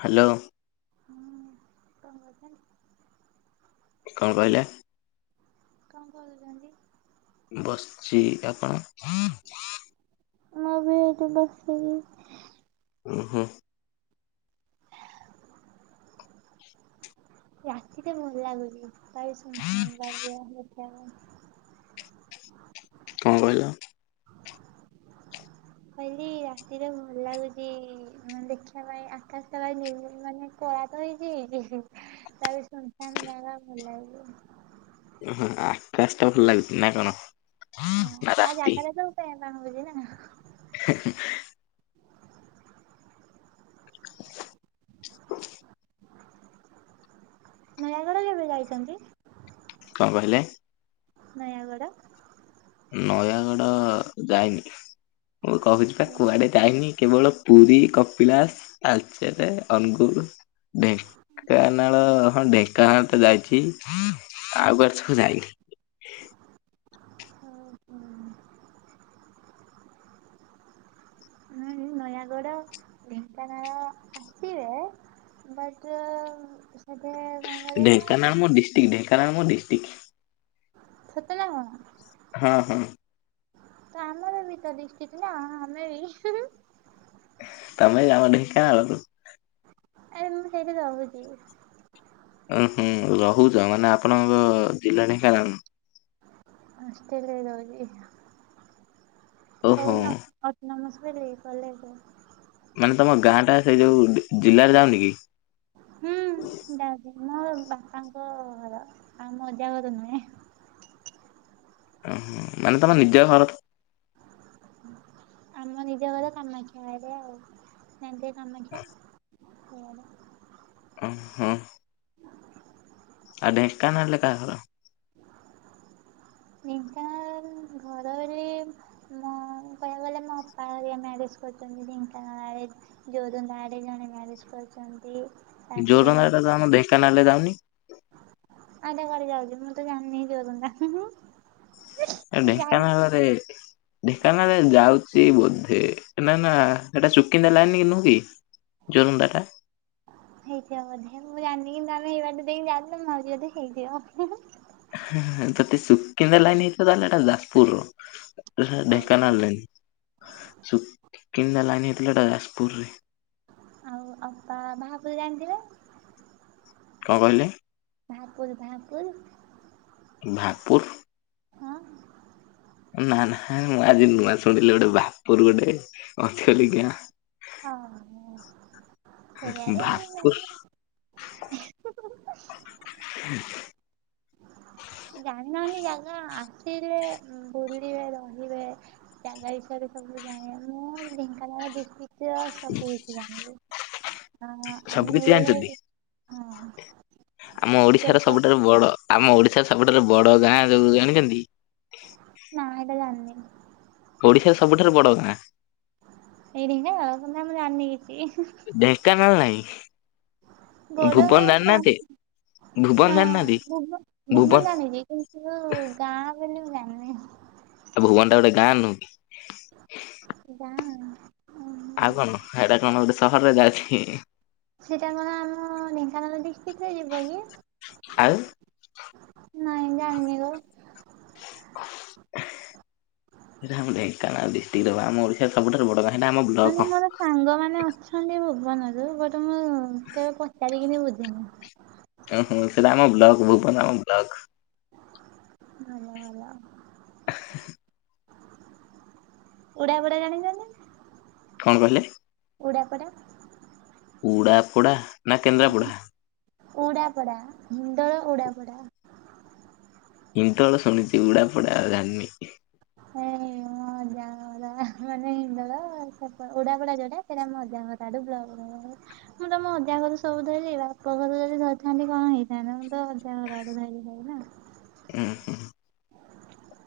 Hello. ହୁଁ କଣ କରୁଛନ୍ତି? କଣ କହିଲେ? କଣ କରୁଛନ୍ତି? ବସିଛି ଆପଣ? ମୁ ବି ଏଇଠି ବସିିଚି। ଉଁ ହୁଁ। ରାତିରେ ଭଲ ଲାଗୁଚି ଖାଲି ଶୂନ ସାନ ଲାଗିବ ଦେଖିବା ପାଇଁ। କଣ କହିଲ? କହିଲି ରାତିରେ ଭଲ ଲାଗୁଛି ମାନେ ଦେଖିବା ପାଇଁ ଆକାଶ ଟା ଭାରି ନିର୍ମଳ ମାନେ କଳା ତ ହେଇଛି ତାପରେ ସୁନସାନ୍ ଜାଗା ଭଲ ଲାଗିବ। ଅହ ଆକାଶ ଟା ଭଲ ଲାଗୁଚି ନା କଣ? ହଁ ନା ଆଉ ରାତି? ଜାଗାଟା ତ ସବୁ ପେଁ ପାଁ ହଉଚି ନା। ହିଁ-ହିଁ। ନୟାଗଡ କେବେ ଯାଇଚନ୍ତି? କଣ କହିଲେ? ନୟାଗଡ଼। ନୟାଗଡ ଯାଇନି ମୁଁ କହୁଚି ପା କୁଆଡେ ଯାଇନି। କେବଳ ପୁରୀ କପିଳାସ ତାଳଚେରେ ଅନୁଗୁଳ୍ ଢେଙ୍କାନାଳ ହଁ ଢେ ତା ଅତେ ଯାଇଚି ଆଉ କୁଆଡେ ସବୁ ଯାଇନି। ହୁଁ ନୟାଗଡ ଢେଙ୍କାନାଳ ଆସିବେ ବାଟ ଏବେ ଆଉ ଢେଙ୍କାନାଳ ମୋଡିଷ୍ଟ୍ର୍କ ଢେଙ୍କାନାଳ ମୋଡିଷ୍ଟ୍ରିକ୍ଟ। ସତେନା କଣ? ହଁ-ହଁ। ତ ଆମର ବି ତ ଡିଷ୍ଟିକ୍ ନା ଆମେ ବି। ତମେ ଏଇ ଆମ ଢେଙ୍କାନାଳରୁ? ଆରେ ମୁଁ ସେଇଠି ରହୁଚି। ଓହୁଁ ରହୁଚ ମାନେ ଆପଣଙ୍କ ଜିଲ୍ଲା ଢେଙ୍କାନାଳ। ହଷ୍ଟଲେରେ ରହୁଚି ଓହୋ [unintelligible] ଅଟୋନୋମସ କହିଲେ କଲେଜ ମାନେ ତମ ଗାଁଟା ସେଇ ଯୋଉ ଡି ଜିଲ୍ଲାରେ ଯାଉନି କି? ହୁଁ ଯାଉଚି ମୋ ବାପାଙ୍କ ଘର ଆଉ ମୋ ଅଜା ଘର ନୁହେଁ। ଓହୋ ମାନେ ତମର ନିଜ ଘର ଆମ ନିଜ ଘର କାମାକ୍ଷା ଆଡେ ଆଉ ସେମତି କାମାକ୍ଷା। ଘର ଅହଁ। ଆଉ ଢେଙ୍କାନାଳରେ କାହା ଘର? ଢେଙ୍କାନାଳରେ ଘରରେ ମୋ କହିବାକୁ ଗଲେ ମୋ ଅପା ହରିକା ମ୍ୟାରେଜ୍ କରଚନ୍ତି ଢେଙ୍କାନାଳ ଆଡେ। ଜୋରନ୍ଦା ଆଡେ ଜଣେ ମ୍ୟାରେଜ୍ କରିଚନ୍ତି। ଜୋରନ୍ଦାଟା ତ ଆମ ଢେଙ୍କାନାଳରେ ଯାଉନି। ଆଉ ଏଟା କୁଆଡେ ଯାଉଚି ମୁଁ ତ ଜାଣନି ଜୋରନ୍ଦା। [unintelligible] ଏ ଯାଇ ଢେଙ୍କାନାଳରେ ଢେଙ୍କାନାଳରେ ଯାଉଚି ବୋଧେ ନା ନା ସେଟା ସୁୁକିନ୍ଦା ଲାଇନକି ନୁହୁଁ କି? ଜୋରନ୍ଦାଟା? ହେଇଥିବ ବୋଧେ ମୁଁ ଜାଣନି କିନ୍ତୁ ଆମେ ଏଇ ବାଟେ ଦେଇକି ଯାଇଥିଲୁ ମାଉସୀ ହଟି ହେଇଥିବ ହୁଁ ହୁଁ। ହୁଁ ହୁଁ ଯଦି ସୁକିନ୍ଦା ଲାଇନ୍ ହେଇଥିବ ତାହେଲେ ଏଟା ଯାଜପୁରର। ତ ସେଟା ଆଉ ଢେଙ୍କାନାଳ ଲାଇନ୍ ସୁକିକିନ୍ଦା ଲାଇନ ହେଇଥିଲେ ହେଟା ଯାଜପୁରରେ। ଆଉ ଅପା ବାହାପୁର ଜାଣିଥିବେ? କଣ କହିଲେ? ବାହାପୁର ବାହାପୁର ଭାପୁର୍ ହଁ ନାଁ ନାଁହାଁ ମୁଁ ଆଜି ନୂଆ ଶୁଣିଲି ଗୋଟେ ବାହାପୁର ଗୋଟେ ଅଛି ବୋଲି ଗାଁ। ଅ ହଁ ସେଇଆଡେ ଭାପୁର ମ୍ୟାରେ ହୁଁ। ଜାଣିନାହାନ୍ତି ଜାଗା ଆସିଲେ ବୁଲିବେ ରହିବେ। ଜାଗା ବିଷୟରେ ସବୁ ଜାଣେ ମୁଁ ଢେଙ୍କାନାଳ ଡିଷ୍ଟ୍ରିକ୍ଟର ସବୁ କିଛି ଜାଣିବି। ଅଁ ହଁ ସବୁ କିଛି ଜାଣିଛନ୍ତି? ଅନୁଗୁଳରେ ହଁ ଆମ ଓଡିଶାର କେବେ ସବୁଠାରୁ ବଡ ଆମ ଓଡିଶାର ସବୁଠାରୁ ବଡ ଗାଁ ଯୋଉ ଜାଣିଚନ୍ତି? ନା ହେଟା ଜାଣନି। ଓଡିଶାର ସବୁଠାରୁ ବଡ ଗାଁ? ଏଇଠି ନା [unintelligible] ମୁଁ ଜାଣନି କିଛି। ଢେଙ୍କାନାଳ ନାଇଁ। ବଡ଼ ଗାଁ କଁ? ଭୁବନ ନା ଜାଣିନାହାନ୍ତି ଭୁବ ଭୁବନ ଜାଣିଚି କି କିନ୍ତୁ ଗାଁ ବୋଲି ମୁଁ ଜାଣନେଇ। ଆଉ ଭୁବନଟା ଗୋଟେ ଗାଁ ନୁହୁଁ କି? ତୁ କଣା ହୁଁ। ଆଉ କଣ ଏଇଟା କଣ ଗୋଟେ ସହରରେ ଯାଉଛି? ସେଇଟା କଣ ଆମ ଢେଙ୍କାନାଳ ଡିଷ୍ଟ୍ରିକ୍ଟରେ ଯିବ କି? ଆଉ ନାଇଁ ଜାଣିନି ଗୋ ସେଇଟା ଢେଙ୍କାନାଳ ଡିଷ୍ଟ୍ରିକଟ ର ବା ଆମ ଓଡିଶାର ସବୁଠାରୁ ବଡ଼ ଗାଁ। ସେଇଟା ଆମ ବ୍ଲକ। ମାନେ ମୋର ସାଙ୍ଗମାନେ ଅଛନ୍ତି ଭୁବନରୁ ବଟ ମୁଁ କେବେ ପଚାରିକିନି ବୁଝିନି? ଓ ହଁ ସେ ରାମ ବ୍ଲକ ଭୁବନ ଆମ ବ୍ଲକ। ଭଲ, ଭଲ। ଓଡିଆ ଫୋଡ଼ିଆ ଜାଣିଛନ୍ତି? କଣ କହିଲେ? କୁଳିଆପଡା। ଉଡ଼ାପଡ଼ା ନା କେନ୍ଦ୍ରାପଡ଼ା? ଉଡ଼ାପଡା ମୁଣ୍ଡଳ ଉଡାପଡା। ଇନ୍ଦୋଳ ଶୁଣିଛି ଉଡ଼ା ପଡା ଜାଣିନି। ହେ ହଁ ଯା ମାନେ ହିଣ୍ଡଳ ସେ ଉଡାପଡା ଯୋଉଟା ସେଇଟା ମୋ ଅଜା ମତାଡୁ ବ୍ଲକ ମୁଁ ତ ମୁଁ ଅଜା ଘରେ ସବୁ ଧରଲି ବାପ ଘର ଯଦି ଧରିଥାନ୍ତି କଣ ହେଇଥାନ୍ତା ମୁଁ ତ ଅଜା ଘର ଧରଲି ଖାଇ ନା। ଓଁ ହୁଁ।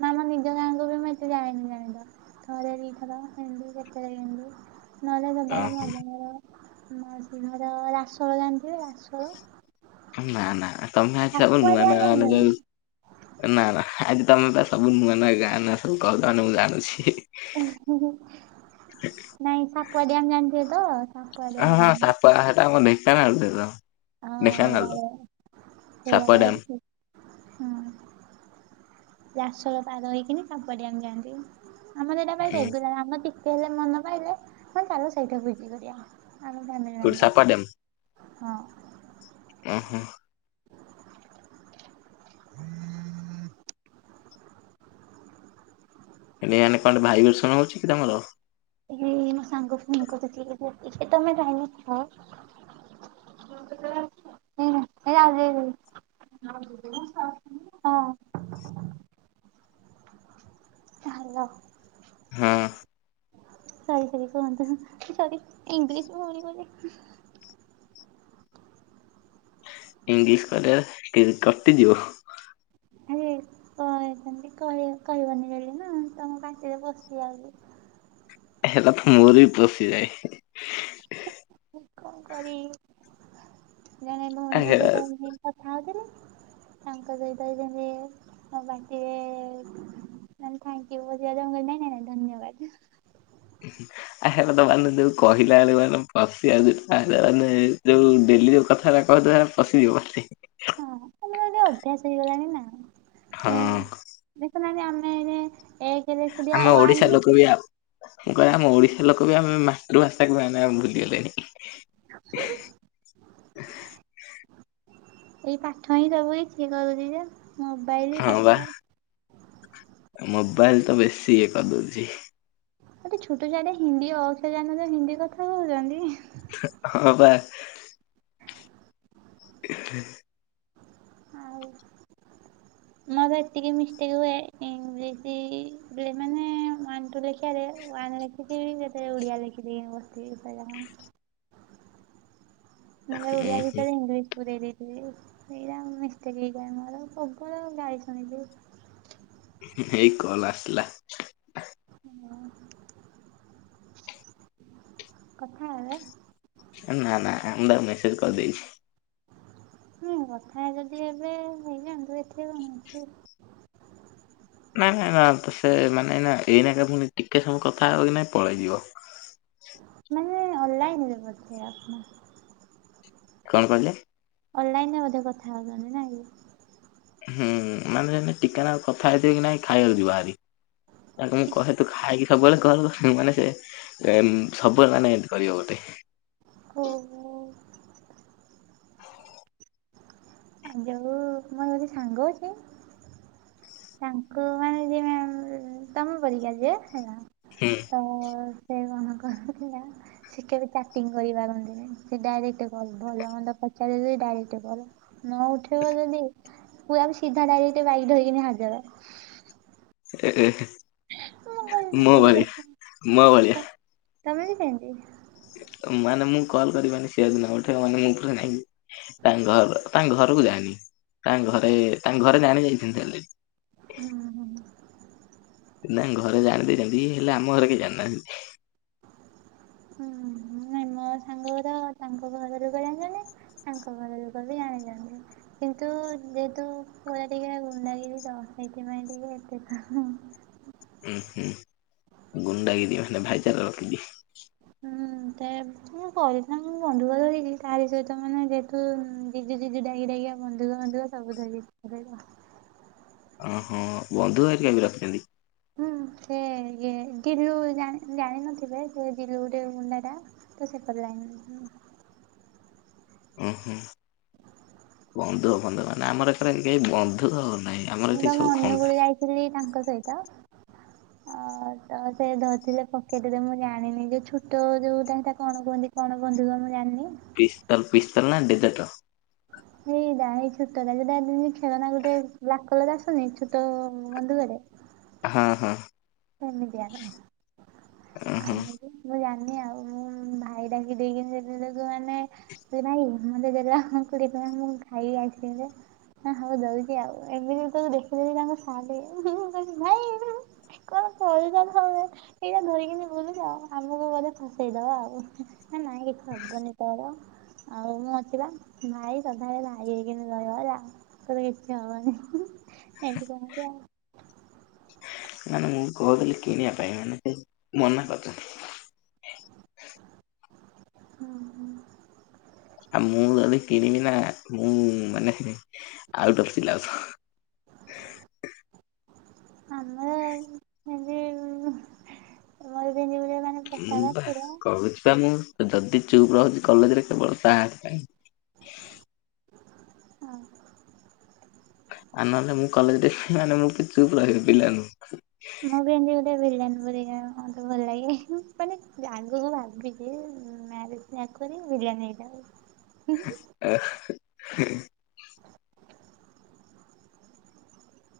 ମୁଁ ମୋ ନିଜ ଗାଁଙ୍କୁ ବି ମୁଁ ଏତେ ଜାଏନି ଜାଣିଛ ଥରେ ଦିଥର କେମିତି କେତେବେଳେ କେମତି? ନହେଲେ ଦବାରେ ଓହୋ ମଜା କରର ଶୀଘର ରାସୋଳ ଜାଣିଥିବେ ରାସୋଳ? ନା ନା ତମେ ଅଛବ ସାପୁଆ ନୂଆ ଡ୍ୟାମ୍ ଜାଣିଚ ନୂଆ ନା? [inaudible] ନା ନା ଆଜି ତମେ ବା ସବୁ ନୁଆ ନୂଆ ଗାଁ ନା ସବୁ କହୁଛ ମୁଁ ଜାଣିଛି। ନାଇଁ ସାପୁଆ ଡ୍ୟାମ ଜାଣିଛ ତ? ସାପୁଆ ହଁ ହଁ ଡ୍ୟାମ୍ ସାପୁଆ ଡ୍ୟାମ୍‌ ଆମ ଢେଙ୍କାନାଳରେ ତ। ହଁ ଢେଙ୍କାନାଲରେ ଏଇଆଡେ ସାପୁଆ ଡ୍ୟାମ। ହୁଁ। ରାସୋଳ ତାର ହେଇକିନି ସାପୁଆ ଡ୍ୟାମ ଯାଆନ୍ତି। ଆମର ଏଇଟା ଭାଇ ଉଁ। ରେଗୁଲାର ଆମର ହେଲେ ମନ ପାଇଲେ ମୁଁ ଚାଲୁ ସେଇଠା ବିକ କରିବା କୋଉଠି ଆମ ସାପ ବସ ହଁ। ଏ ହେଁ। ହୁଁ [inaudible] ରେନେ କଣ ଭାଇବେସଣ ହଉଛି କି ତମର? ଏଇ ମୋ ସାଙ୍ଗ ଫୋନ୍ କରୁଛି ଟିକେ ତମେ ଲାଇନରେ ଥାଅ। ତମେ କେତେବେଳେ ଆସିଲ ହଁ? [inaudible] ହଁ। [inaudible] ହାଲୋ। ହୁଁ। [inaudible] ଇଂଲିଶ୍ କୁହନି। ଇଂଲିଶ କହିଲେ କି କଟିଯିବ। ଆ କହ ସେମିତି କହ କହିବନି ବୋଲିନା ତମ ପାଟିରେ ପଶିଯାଉଛି ହେଟା ମୋର ବି ପଶିଯାଏ। ମୁଁ କଣ କରିବି ଜଣେ ଆ ଭଉଣୀଙ୍କ ହେରା ସହିତ କଥା ହଉଥିଲେ। ତାଙ୍କ ସହିତ ଇଏ ଯେମିତି ବାଣ୍ଟିବେ-ଏ ମାନେ ଥ୍ୟାଙ୍କୟୁ [unintelligible] ନାଇଁ ନାଇ ଧନ୍ୟବାଦ ଉଁ, ହୁଁ। ଆ ହେରା ତ, ମାନେ ଯୋଉ କହିଲା ବେଳେ, ମାନେ ପସିି ଆସିଥାଏ, ସେମାନେ ଯୋଉ ଡେଲି ଯୋଉ କଥାରା କଦେଖା ପସିଯିବ, ପସି। ହଁ, ଆମର ଏଟା ଅଭ୍ୟାସ ହେଇଗଲାଣି ନା, ହଁ ଏଁ ଦେଖୁନାହାଁନ୍ତି, ଆମେ ଏଇନେ ଏଗ, ଆମେ ଓଡିଶା ଲୋକ ବି ଆପ୍ ମୁଁ, କହେ ଆମ ଓଡିଶା ଲୋକ ବି ଆମେ ମାତୃଭାଷା କୁ ଭୁଲିଗଲେଣି। ହୁଁ, ହୁଁ। ଏଇ ପାଠ ହିଁ ସବୁ ଇକି କରୁଛି ଯେ, ମୁଁ ହଁ, ବା। ମୋବାଇଲ୍ ତ ବେଶୀ ଇଏ କରିଦଉଛି। ଗୋଟେ ଛୋଟ ଛୁଆଟେ, ହିନ୍ଦୀ ଅକ୍ଷ ଜାଣନଥିବେ, ହିନ୍ଦୀ କଥା କହୁଚନ୍ତି। ହଁ, ପା। [inaudible] ଆଉ ମୋର ଏତିକି ମିଷ୍ଟେକ୍ ହୁଏ। ଇଂଲିଶି ବିଳ୍ ମାନେ ୱାନ୍ ଟୁ ଲେଖିଆରେ, ୱାନ୍ ଲେଖିଥିବି, ଯେତେ ଓଡିଆ ଲେଖିଦିଏଁ ବସଥିବି। ସଇଲା କାମ। ନହେଲେ ଓଡିଆ ଭିତରେ ଇଂଲିଶ ପୁରେଇ ଦେଇ ସେ ହେଇରା ମିଷ୍ଟେକ୍ ହେଇଯାଏ ମୋର। ପ୍ରବଳ ଗାଳି ଶୁଣିଲି। ହେଇ କଲ୍ ଆସଲା। ଇ ମା କଥା ହେବେ? ନା, ନା, ଆମୁଁ ତାକୁ ମେସେଜ କରିଦେଇଛି। ନୁ କଥା ଯଦି ହେବେ, ହେଇଯାଆନ୍ତୁ, ଏଥିରେ କଣ ଅଛି? ନାଇଁ, ନାଇଁ, ନା ତ ସେ ମାନେନା ଏଇନାକେ ପୁଣି ଟିକେ ସମୟ କଥା ହବ କି ନାଇଁ, ପଳେଇଯିବ। ମାନେ ଅନ୍ଲାଇନ୍ ରେ ବୋଧେ ଆପଣ! କଣ କହିଲେ? ଅଲ୍ ଲାଇନ୍ ରେ ବଧେ କଥା ହଉଛନ୍ତି ନାକି? ହୁଁ, ମାନେ ଏନେ ଟିକେନାକୁ କଥା ହେଇଥିବ କି ନାଇଁ! ଖାଇବାକୁ ଯିବ ଭାରି। ତାକୁ ମୁଁ, କି? କହେ ତୁ ଖାଇ ସବୁବେଳେ କଲ୍ କରେ, ମାନେ ସେ ଏମ୍ ସବୁବେଳେ ମାନେ ଏଁତି କରିବ ଗୋଟେ। କୋବ ଆ ଯୋଉ ମୋର ଯଦି ସାଙ୍ଗ ଅଛି। ତାଙ୍କୁ ମାନେ ଯେ, ତମ ପରିକା ଯିଏ ହେଲା। ହୁଁ। ଅହଁ କହୁଥିଲା। ସେ କେବେ ଚାଟିଂ କରିପାରନ୍ତିନି? ସିଏ ଡାଇରେକ୍ଟ କଲ୍। ଭଲ ମନ୍ଦ ପଚାରିଲେ ଡାଇରେକ୍ଟ କଲ୍। ନ ଉଠେଇବ ଯଦି, ପୁରା ବି ସିଧା ଡାଇରେକ୍ଟ ବାଇକ୍ ଧରିକିନା ହଜାର। ଏ-ଏ, ମୁଁ ମୋ କହିଲି ଭଳିଆ, ଭାଇ ମୋ ଭଳିଆ। ତମେ ବି ସେଁତି! ମାନେ ମୁଁ କଲ୍ କରିବନି, ସେ ଯଦି ନ ଉଠେୟ, ମାନେ ମୁଁ ପୁରା ରାଗି ତାଙ୍କ ଘର ତାଙ୍କ ଘରକୁ ଯାଏନି। ତାଙ୍କ ଘରେ, ତାଙ୍କ ଘରେ ଜାଣି ଯାଇଛନ୍ତି ଅଲ୍ ରେଡି। ଉଁ, ହୁଁ। ତାଙ୍କ ଘରେ ଜାଣି ଦେଇଛନ୍ତି, ହେଲେ ଆମ ଘରେ କେହି ଜାଣିନାହାଁନ୍ତି? ହୁଁ ନାଇ ମୋ ସାଙ୍ଗ ଗୁଡା ତାଙ୍କ ଘରଲୋକ ଜାଣିଛନ୍ତି ଆଙ୍କ ଘରଲୋକ ବି ଜାଣିଛନ୍ତି। କିନ୍ତୁ ଯେହେତୁ ପୁଅଟା ଟିକେ ଗୁଣ୍ଡାଗିରି ତ ସେଇଥିପାଇଁ ଟିକେ ଏତେ ତ୍ ହୁଁ ହୁଁ ଗୁଣ୍ଡଗିରି ମାନେ ଭାଇଚାରା ରଖିଛି। ହୁଁ ତ ମୁଁ କହଥିଲା ମୁଁ ଗଣ୍ଡଗୋଳ କାହାରି ସହିତ ମାନେ ଯେ ତୁ ଜିଜେ ଜିଜେ ଡାକି ଡାକିଆ ବନ୍ଧୁ ମନ୍ଧୂକ ସବୁ ଧ ଅ ହଁ ବନ୍ଧୁକ ହେରିକା ବି ରଖିଛନ୍ତି। ହୁଁ ସେ ଇ ଦିଲୁ ଜାଣିିନଥିବେ ସେ ଦିଲୁ ଗୋଟେ ଗୁଣ୍ଡାଟା। ତ ସେପଟ ଲାଇନ୍ ହୁଁ। ଓହୋ ବନ୍ଧୁ ବନ୍ଧୁ ମାନେ ଆମର ଏଥିରେ କେହି ବନ୍ଧୁକ ନାହିଁ ଆମର ମୁଁ ଏଠି ତମ ସବୁ ଖଣ୍ଡା। ଅନୁଗୁଳ ଯାଇଥିଲି ତାଙ୍କ ସହିତ। ହ [inaudible] ଓ ତ ସେ ଧରିଥିଲେ ପକେଟରେ ମୁଁ ଜାଣିନି ଯୋଉ ଛୋଟ ଯୋଉଟା ତ କଣ କୁହନ୍ତି? କଣ କୁହନ୍ତି ମୁଁ ବା ଜାଣିନି? ପିସ୍ତଲ ପିସ୍ତଲ ନା ଡେଜର୍ଟର। ଏଇଟା ଏଇ ଛୋଟା ଯା ଖେଳନା ଗୋଟେ ବ୍ଲାକ୍ କଲର ଆସୁନି ଛୋଟ ବନ୍ଧୁକରେ ହଁ ହଁ। ହେମିତିଆର ଅ ହଁ ଆମକୁ ମୁଁ ଜାଣିନି ଆଉ ମୁଁ ଭାଇ ଡାକି ଦେଇକିନି ଯେତେବେଳେ ତାକୁ ମାନେ ଏ ଭାଇ ମୋତେ ଦେଲା କୋଡ଼ିଏ ଟଙ୍କା ମୁଁ ଖାଇବି ଆଇସକ୍ରିମଟା। ହ ହଉ ଦଉଛି ଆଉ ଏମିତି ତ ଦେଖିଦେବ ତାଙ୍କ ସା [inaudible] ଭାଇ। କଣ କରିଥାନ୍ତୁ ଆମେ ଏଇଟା ଧରିକିନି ବୁଲୁଛ ଆଉ ଆମକୁ ବୋଧେ ଫସେଇଦବ ଆଉ। ହ ନାଇଁ କିଛି ହବନି ତୋର ଆଉ ମୁଁ ଅଛି ଭାଇ ସଧାବେଳେ ଭାଇ ହେଇକିନି ରହିବ ହେଲା। ତୋର କିଛି ହବନି ଏନ୍ତି କହିଲା। ମାନେ ମୁଁ କହୁଥିଲି କିଣିବା ପାଇଁ ମାନେ ସେ ମନା କରଛନ୍ତି। ହଁ ହଁ। ଆଉ ମୁଁ ଯଦି କିଣିବିନା ମୁଁ ମାନେ ଆଉଟ ଅଫ ସିଲାବସ। [inaudible] ଆମର ସେମତି ମର ପିନ୍ଧିବ ମାନେ ମୁଁ ପ୍ରସ୍ତାବ ବା ଆସିଥିଲା କହୁଛି ବା ମୁଁ ଯଦି ଚୁପ୍ ରହୁଛି କଲେଜରେ କେବଳ ତାରି ପାଇଁ। ହଁ। ଆ ନହେଲେ ମୁଁ କଲେଜ ମାନେ ମୁଁ କି ଚୁପ ରହିବି ପିଲାଙ୍କୁ। ମୁଁ ବି ଏମତି ଗୋଟେ ଭିଲେନ୍ ପରିକା ମତେ ଭଲ ଲାଗେ ମାନେ ଆଗକୁ ଭାବିଛି। ମ୍ୟାରେଜ୍ ଆଗରୁ ଭିଳିଆନ୍ ହେଇଥାଉ। ଆ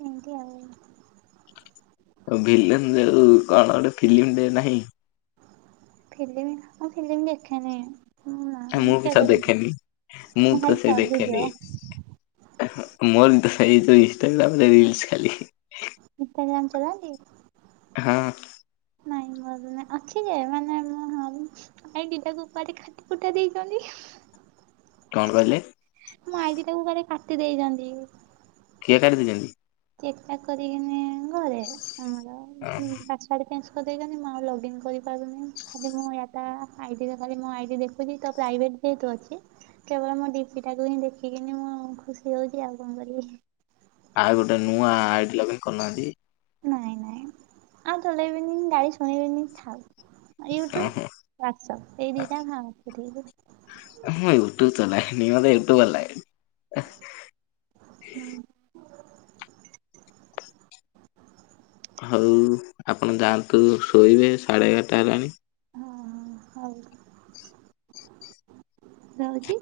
ଏମତି ଆଉ ଆଉ ଭିଲାଇନ୍ ଯୋଉ କଣ ଗୋଟେ ଫିଲ୍ମଟେ ନାହିଁ। ଫିଲ୍ମ ମୁଁ ଫିଲ୍ମ ଦେଖେନି। ନା ମୁଁ ବି ତ କେବେ ଦେଖିନି ଦେଖେନି ମୁଁ ତ ଖାଲି ସେ ସର୍ଟ ଭିଡିଓ ଦେଖେନି। ମୋ ତ ସେଇ ଇନଷ୍ଟାଗ୍ରାମ ରିଲସ ଖାଲି। ଇନଷ୍ଟାଗ୍ରାମ ଚଲାନ୍ତି। ହଁ। ନାଇଁ ମ ଅଛି ଯେ ମାନେ ମୁଁ ଆାଇ ଗଟାକୁ ଉପରେ କାଠୀ ପୁଟା ଦେଇଛନ୍ତି। କଣ କହିଲେ? ମୋ ଆଇ ଡି ଟାକୁ କୁଆଡେ କାଟି ଦେଇଚନ୍ତି। କିଏ କାଟି ଦେଇଚନ୍ତି? ଚେକ୍ ଚାକ୍ କରିବେନ ଘରେ ଆମର ହଁ ଉଁ ପାଞ୍ଚ୍ ଆଇ ଡି ଚେଞ୍ଜ କରିଦେଇଚନ୍ତି ମୁଁ ଆଉ ଲଗଇନ୍ କରିପାରୁନେଇ ଖାଲି ମୁଁ ୟା ତା ଆଇ ଡିରେ ଖାଲି ମୋ ଆଇ ଡ଼ି ଦେଖ୍ ଖୁଚି ତା ପ୍ରାଇଭେଟ ଯେହେତୁ ଅଛି। କେବଳ ମୋ ଡିପିଟାକୁ ହିଁ ଦେଖିକିନି ମୁଁ ଖୁସି ହୋଉଚି ଆଉ କଣ କରିବି। ଆଉ ଗୋଟେ ନୂଆ ଆଇ ଡି ଲଗିନ୍ କରୁନାହାନ୍ତି। ନାଇଁ ନାଇଁ ଆଉ ଚଲେଇବିନି କି ଗାଳି ଶୁଣିବିନି ଥାଉ। ୟୁଟ୍ୟୁବ୍ ଓହୋ ହ୍ୱାଟସପ୍ ଏଇ ଦିଇଟା [unintelligible] ମୁଁ ୟୁଟ୍ୟୁବ ଚଲାଏନି ମତେ ୟୁଟ୍ୟୁବ ଭଲ ଲାଗେନି। ହୁଁ। ହୋଉ ଆପଣ ଯାଆନ୍ତୁ ଶୋଇବେ ସାଢ଼େ ଏଗାରଟା ହେଲାଣି। ହଁ ହଁ ହୋଉ ରହୁଚି।